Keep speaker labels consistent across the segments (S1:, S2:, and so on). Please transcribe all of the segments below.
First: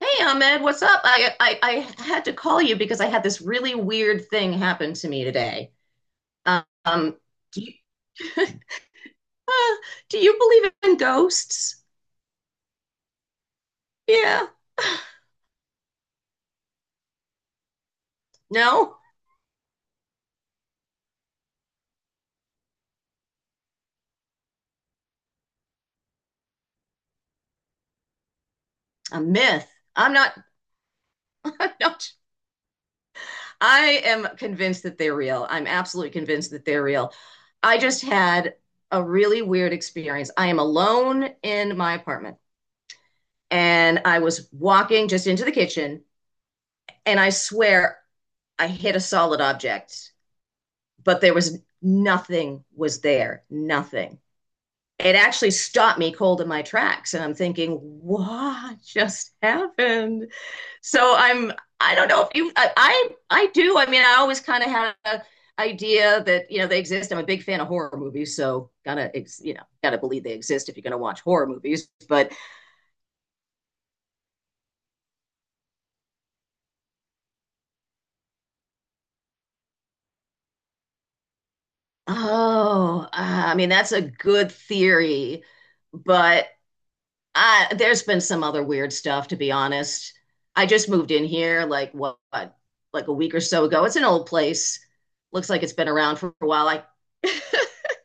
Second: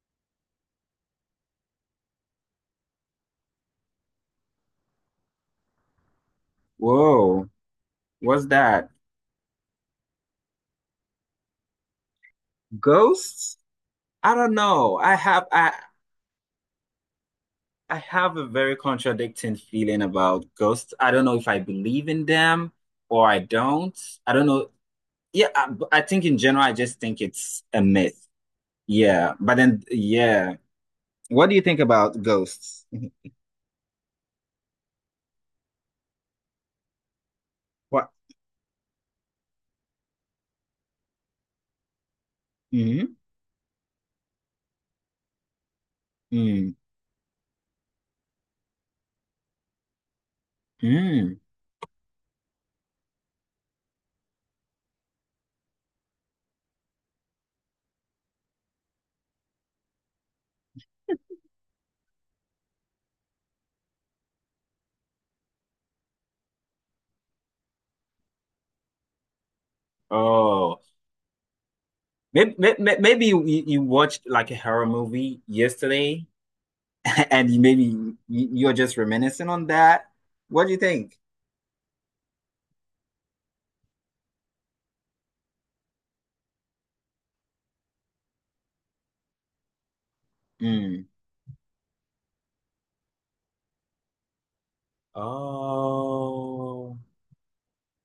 S1: Hey, Ahmed, what's up? I had to call you because I had this really weird thing happen to me today. Um,
S2: Whoa,
S1: do you,
S2: what's that?
S1: Uh, do you believe in ghosts?
S2: Ghosts? I
S1: Yeah.
S2: don't know. I have I I have a very
S1: No,
S2: contradicting feeling about ghosts. I don't know if I believe in them or I don't. I don't know. Yeah, but I think in general I just think it's a myth.
S1: a
S2: Yeah, but
S1: myth.
S2: then
S1: I'm not,
S2: yeah. What do you
S1: I'm
S2: think
S1: not.
S2: about ghosts?
S1: I am convinced that they're real. I'm absolutely convinced that they're real. I just
S2: What?
S1: had a really weird experience. I am alone in my apartment,
S2: Mm,
S1: and I was walking just into the kitchen,
S2: mm,
S1: and I swear I hit a solid object. But there
S2: mm.
S1: was nothing was there, nothing. It actually stopped me cold in my tracks and I'm thinking, what just happened? So I'm I don't know if you. I do. I mean, I always kind of had an idea that they exist. I'm a big fan of horror movies, so gotta you know gotta believe they exist if
S2: Oh,
S1: you're gonna watch horror movies. But
S2: maybe you watched like a horror movie yesterday and you are just reminiscing on that. What do you think?
S1: oh, I mean that's a good theory, but there's been some other weird stuff, to be honest. I just
S2: Mm.
S1: moved in here like what, like a week or so ago. It's an old place. Looks like it's been around for a while.
S2: Oh,
S1: I'm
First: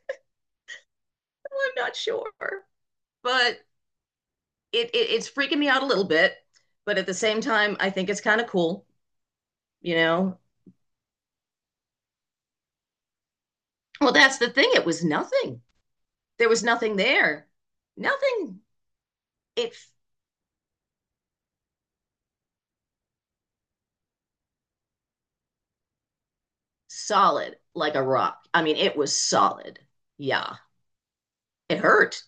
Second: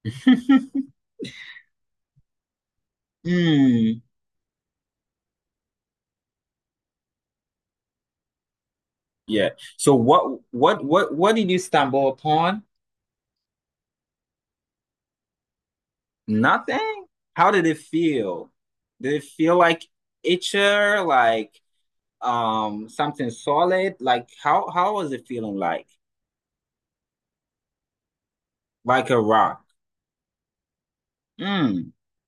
S1: not sure, but
S2: Mm.
S1: it's freaking me out a little bit. But at the same time, I think it's kind of cool,
S2: Yeah.
S1: you
S2: So
S1: know?
S2: what did you stumble upon?
S1: Well, that's the thing. It was nothing. There was nothing
S2: Nothing?
S1: there.
S2: How did it feel?
S1: Nothing.
S2: Did it feel like
S1: It's
S2: itcher, like something solid? Like how was it feeling like?
S1: solid like a rock. I mean, it
S2: Like
S1: was
S2: a rock.
S1: solid. Yeah. It
S2: Mm.
S1: hurt.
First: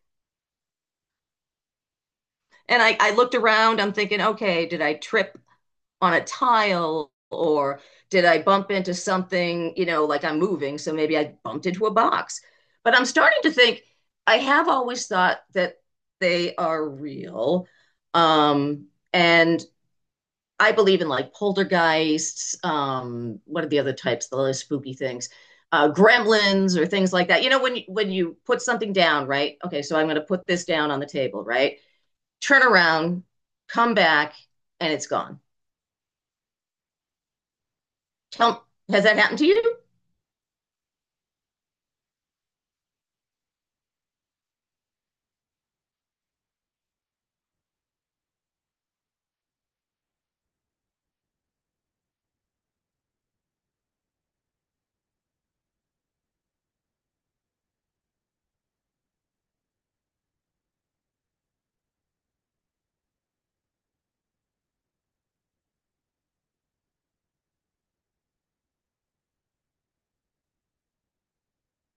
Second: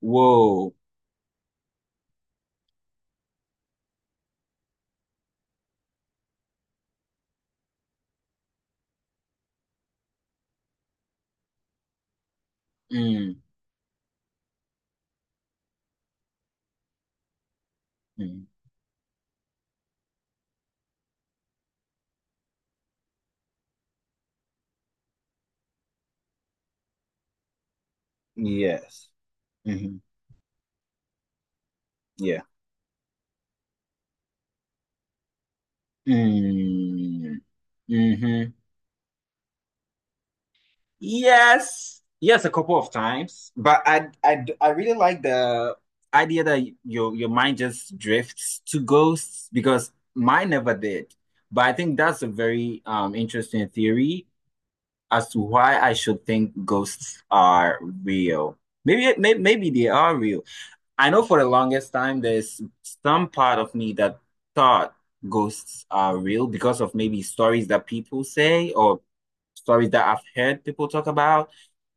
S2: Whoa.
S1: And I looked around, I'm thinking, okay, did I trip on a tile or did I bump into something, you know, like I'm moving? So maybe I bumped into a box. But I'm starting
S2: Mm.
S1: to think, I have always thought that they are real.
S2: Mm.
S1: Um, and I believe in like poltergeists. What are the other types? The spooky things, gremlins or things like that. You know, when you put something
S2: Yes.
S1: down, right? Okay, so
S2: Hmm.
S1: I'm going to put this down on the table, right?
S2: Yeah.
S1: Turn around, come back, and it's gone.
S2: Mm. Mm-hmm.
S1: Tell, has that happened to you?
S2: Yes. Yes, a couple of times. But I really like the idea that your mind just drifts to ghosts because mine never did. But I think that's a very interesting theory as to why I should think ghosts are real. Maybe they are real. I know for the longest time there's some part of me that thought ghosts are real because of maybe stories that people say or stories that I've heard people talk about.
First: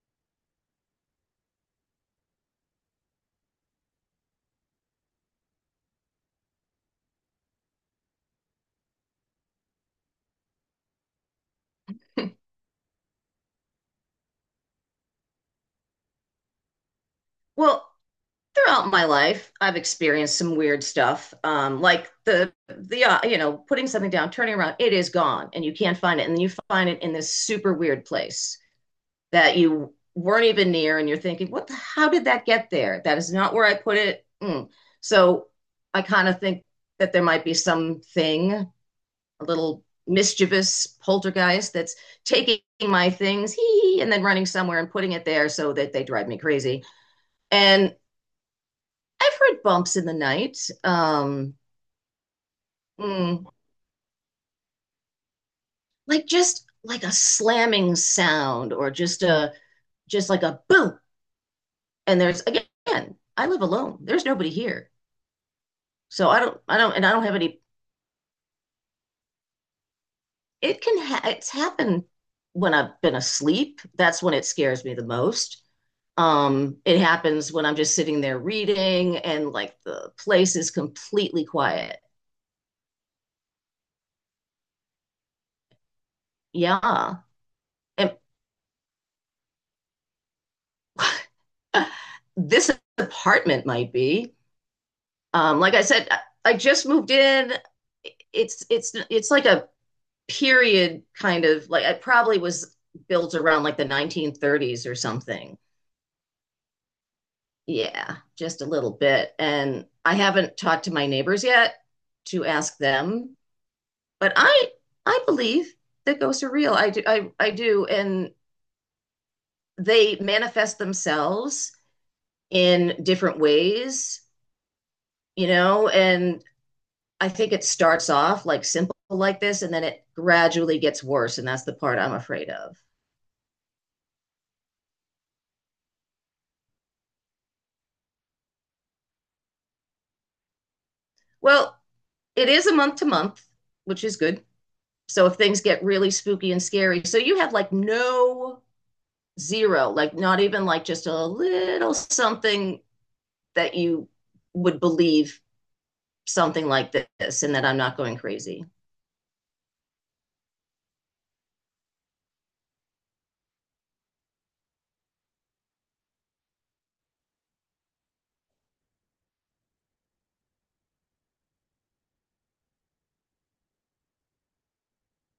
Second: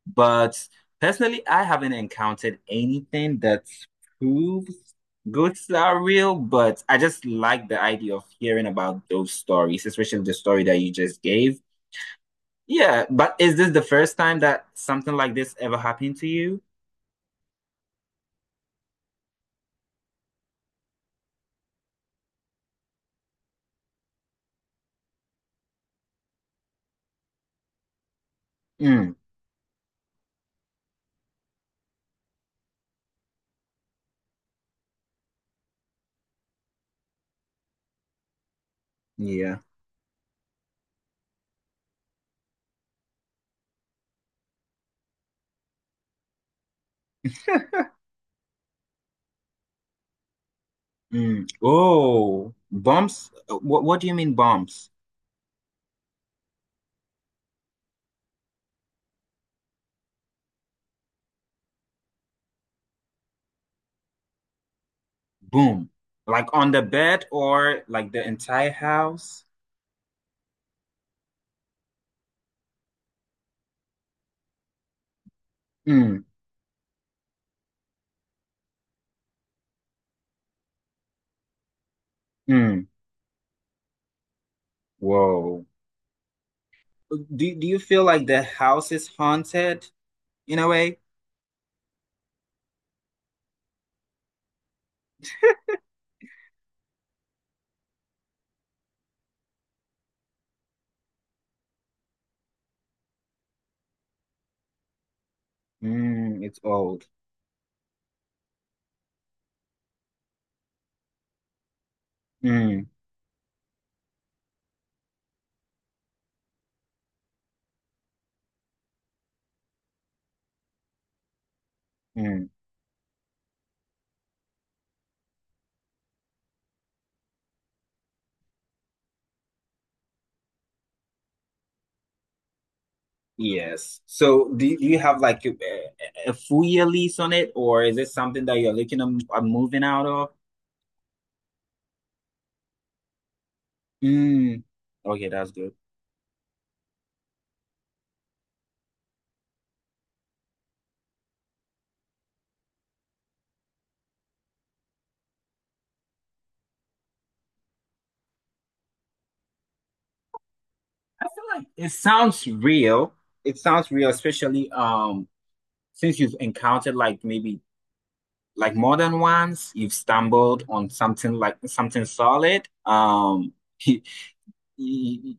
S2: But personally, I haven't encountered anything that proves ghosts are real. But I just like the idea of hearing about those stories, especially the story that you just gave. Yeah, but is this the first time that something like this ever happened to you?
S1: Well, throughout my life, I've experienced some weird stuff, like the you know putting something down, turning around, it is gone, and you can't find it, and then you find it in this super weird place
S2: Mm,
S1: that you weren't even near and you're thinking how did that get there? That is not where I put it. Mm. So I kind of think that there might be something, a
S2: yeah.
S1: little mischievous poltergeist that's taking my things, hee, and then running somewhere and putting it there so that they drive me crazy. And I've heard bumps in the night.
S2: Mm.
S1: um
S2: Oh, bumps.
S1: mm,
S2: What do you mean bumps?
S1: like just like a slamming sound or just like a boom. And there's again, I live alone, there's nobody here.
S2: Boom.
S1: So
S2: Like on
S1: I
S2: the
S1: don't, and I
S2: bed
S1: don't have any,
S2: or like the entire house?
S1: it's happened when I've been asleep. That's when it scares me the most.
S2: Mm.
S1: It happens when I'm just sitting there reading and like the place is completely quiet.
S2: Mm. Whoa.
S1: Yeah.
S2: Do you feel
S1: And
S2: like the house is haunted in a way?
S1: this apartment might be, like I said, I just moved in. It's like a period kind of, like I probably was built around like the 1930s or something.
S2: Mm, it's old.
S1: Yeah, just a little bit. And I haven't talked to my neighbors yet to ask
S2: Mm.
S1: them, but I believe that ghosts are real. I do. I do, and they manifest themselves
S2: Mm.
S1: in different ways, you know, and I think it starts off like simple like this and then it gradually gets worse and that's the part I'm afraid of.
S2: Yes. So do you have like a full year lease on it or is it something that you're looking at moving out of?
S1: Well, it is a month to month, which is good.
S2: Mm.
S1: So
S2: Okay,
S1: if
S2: that's
S1: things
S2: good.
S1: get really spooky and scary, so you have like no, zero, like not even like just a little something that you would believe something like this and that I'm not going crazy.
S2: I feel like it sounds real. It sounds real, especially since you've encountered like maybe like more than once, you've stumbled on something like something solid. You, you,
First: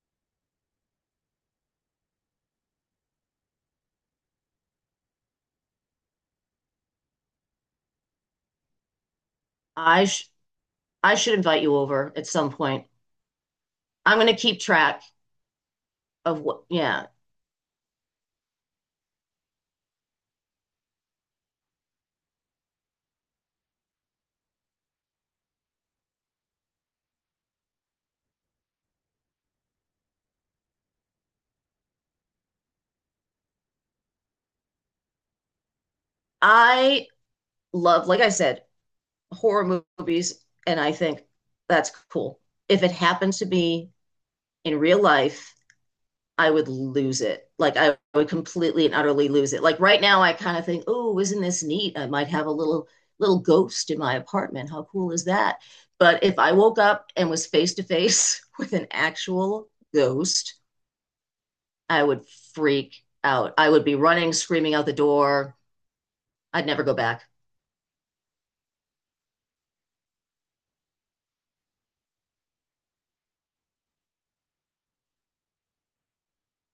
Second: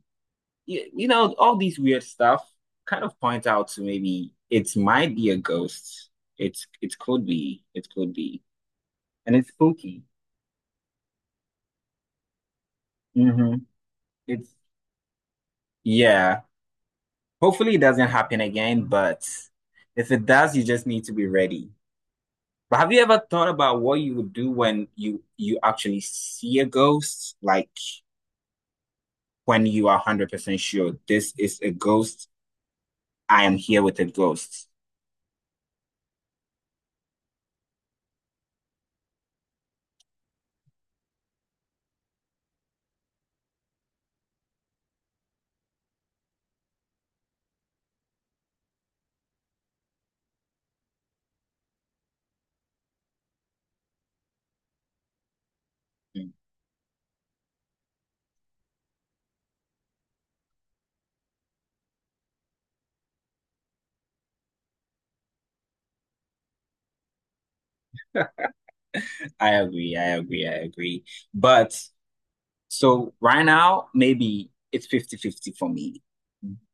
S2: you know, all these weird stuff kind of point out to maybe it might be a ghost. It could be, it could be, and it's spooky.
S1: I sh- I should invite you over at some point.
S2: Hmm.
S1: I'm going to
S2: It's
S1: keep track
S2: Yeah.
S1: of what. Yeah.
S2: Hopefully, it doesn't happen again, but if it does, you just need to be ready. But have you ever thought about what you would do when you actually see a ghost? Like when you are 100% sure this is a ghost, I am here with a ghost.
S1: I love, like I said, horror movies, and I think that's cool. If it happens to be in real life, I would lose it. Like I would completely and utterly lose it. Like right now, I kind of think, oh, isn't this neat? I might have a little little ghost in my apartment. How cool is that? But
S2: Mm,
S1: if I woke up and was face to face with an actual ghost, I would freak out. I would be running, screaming out the door. I'd never go back.
S2: I agree, I agree, I agree. But so right now, maybe it's fifty-fifty for me.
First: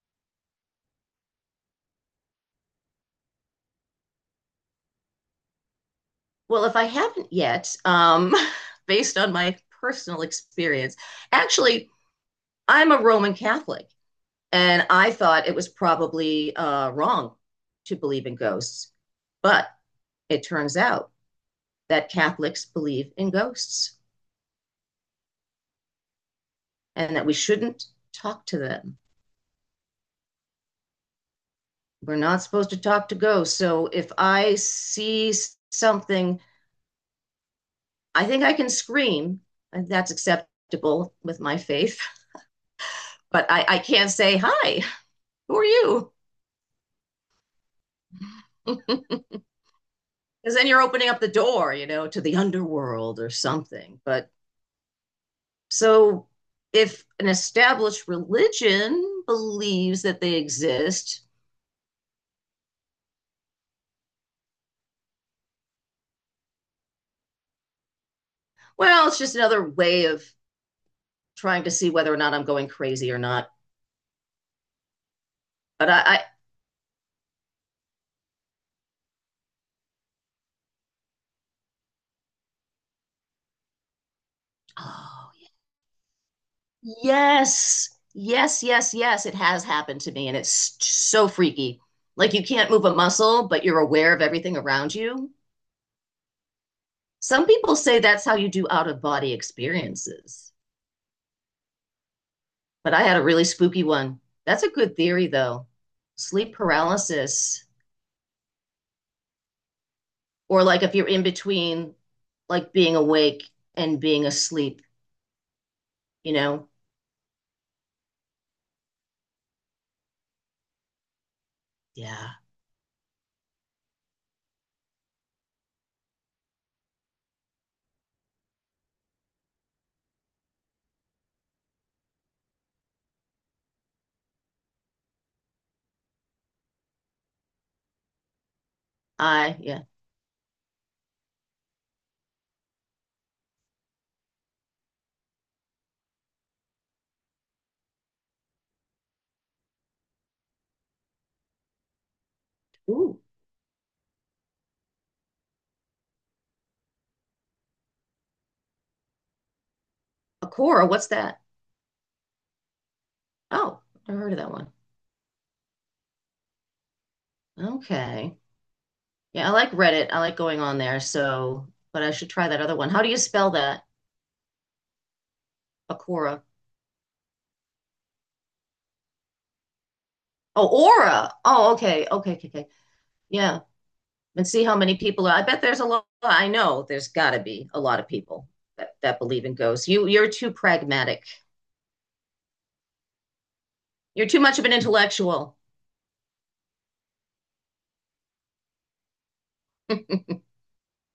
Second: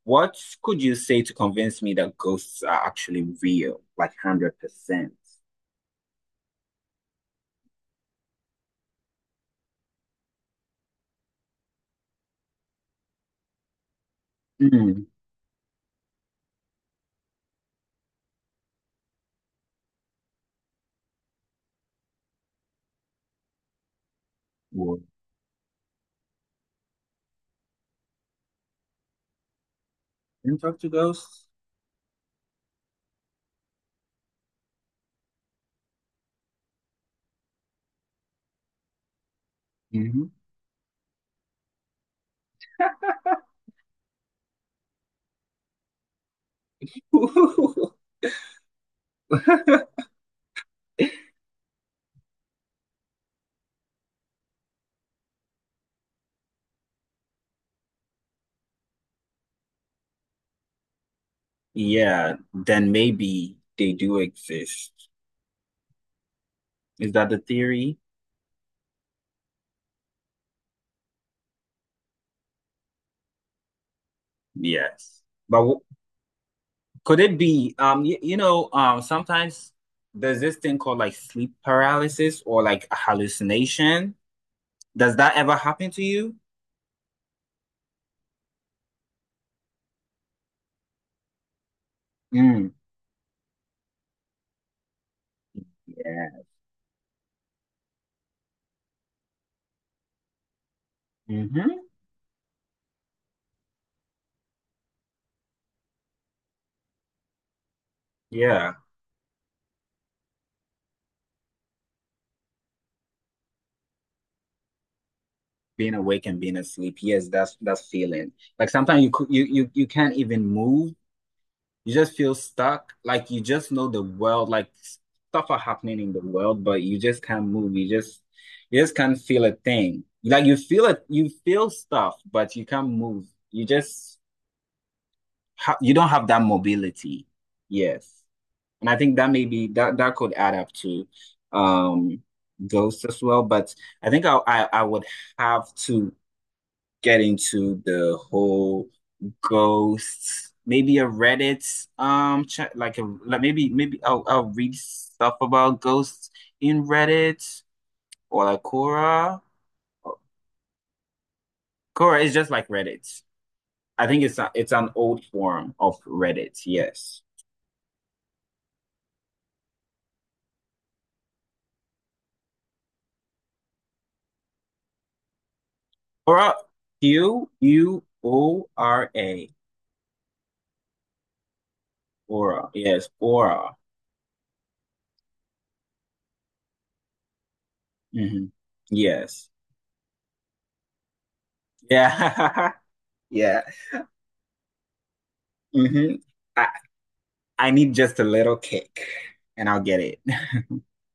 S2: What could you say to convince me that ghosts are actually real, like 100%?
S1: Well, if I haven't yet, based on my personal experience, actually, I'm a Roman Catholic. And
S2: Mm.
S1: I thought it was probably wrong to believe in ghosts. But it turns out that Catholics believe in ghosts
S2: Well,
S1: and that we shouldn't talk to them.
S2: can you talk to ghosts?
S1: We're not supposed to talk to ghosts. So if I see something, I think I can scream, and that's
S2: Mhm.
S1: acceptable with my faith, but I can't say, Hi, who are you? Because then you're opening up the door, you know, to the underworld or something. But so if an established religion believes that they exist,
S2: Yeah, then maybe they do exist. Is that the theory?
S1: well, it's just another way of trying to see whether or not I'm going crazy or not.
S2: Yes. But w
S1: But I
S2: could it be, sometimes there's this thing called like sleep paralysis or like a hallucination. Does
S1: oh,
S2: that ever happen to you?
S1: yes, yes, yes, yes, it has happened to me, and it's so freaky. Like you
S2: Mm,
S1: can't move a muscle, but you're aware of everything around you.
S2: yeah.
S1: Some people say that's how you do out of body experiences,
S2: Mm-hmm.
S1: but I had a really spooky one. That's a good theory, though. Sleep paralysis.
S2: Yeah.
S1: Or like if you're in between like being awake and being asleep,
S2: Being awake
S1: you
S2: and being
S1: know?
S2: asleep. Yes, that's feeling. Like sometimes you can't even move. You just feel
S1: Yeah.
S2: stuck. Like you just know the world, like stuff are happening in the world, but you just can't move. You just can't feel a thing. Like you feel it, you feel stuff, but you can't move. You just ha you don't have that mobility. Yes. And I think that
S1: I,
S2: maybe
S1: yeah.
S2: that could add up to um ghosts as well. But I think I would have to get into the whole ghosts, maybe a Reddit chat, like a
S1: Ooh,
S2: like maybe I'll read stuff about ghosts in Reddit or like Quora.
S1: Akora, what's that?
S2: Quora is just like Reddit.
S1: Oh,
S2: I
S1: I
S2: think
S1: heard
S2: it's
S1: of
S2: a,
S1: that one.
S2: it's an old form of Reddit. Yes,
S1: Okay. Yeah, I like Reddit. I like going on there. So, but I should try that other one. How do you spell that?
S2: Quora,
S1: Akora.
S2: Q U O R A,
S1: Oh, Aura. Oh, okay. Okay. Okay. Okay.
S2: Quora. Yes,
S1: Yeah.
S2: Quora.
S1: And see how many people are. I bet there's a lot. I know there's got to be a lot of people
S2: Hmm.
S1: that, that believe
S2: Yes.
S1: in ghosts. You, you're too pragmatic.
S2: Yeah. Yeah.
S1: You're too much of an intellectual.
S2: Hmm. I need just a little kick and I'll get it.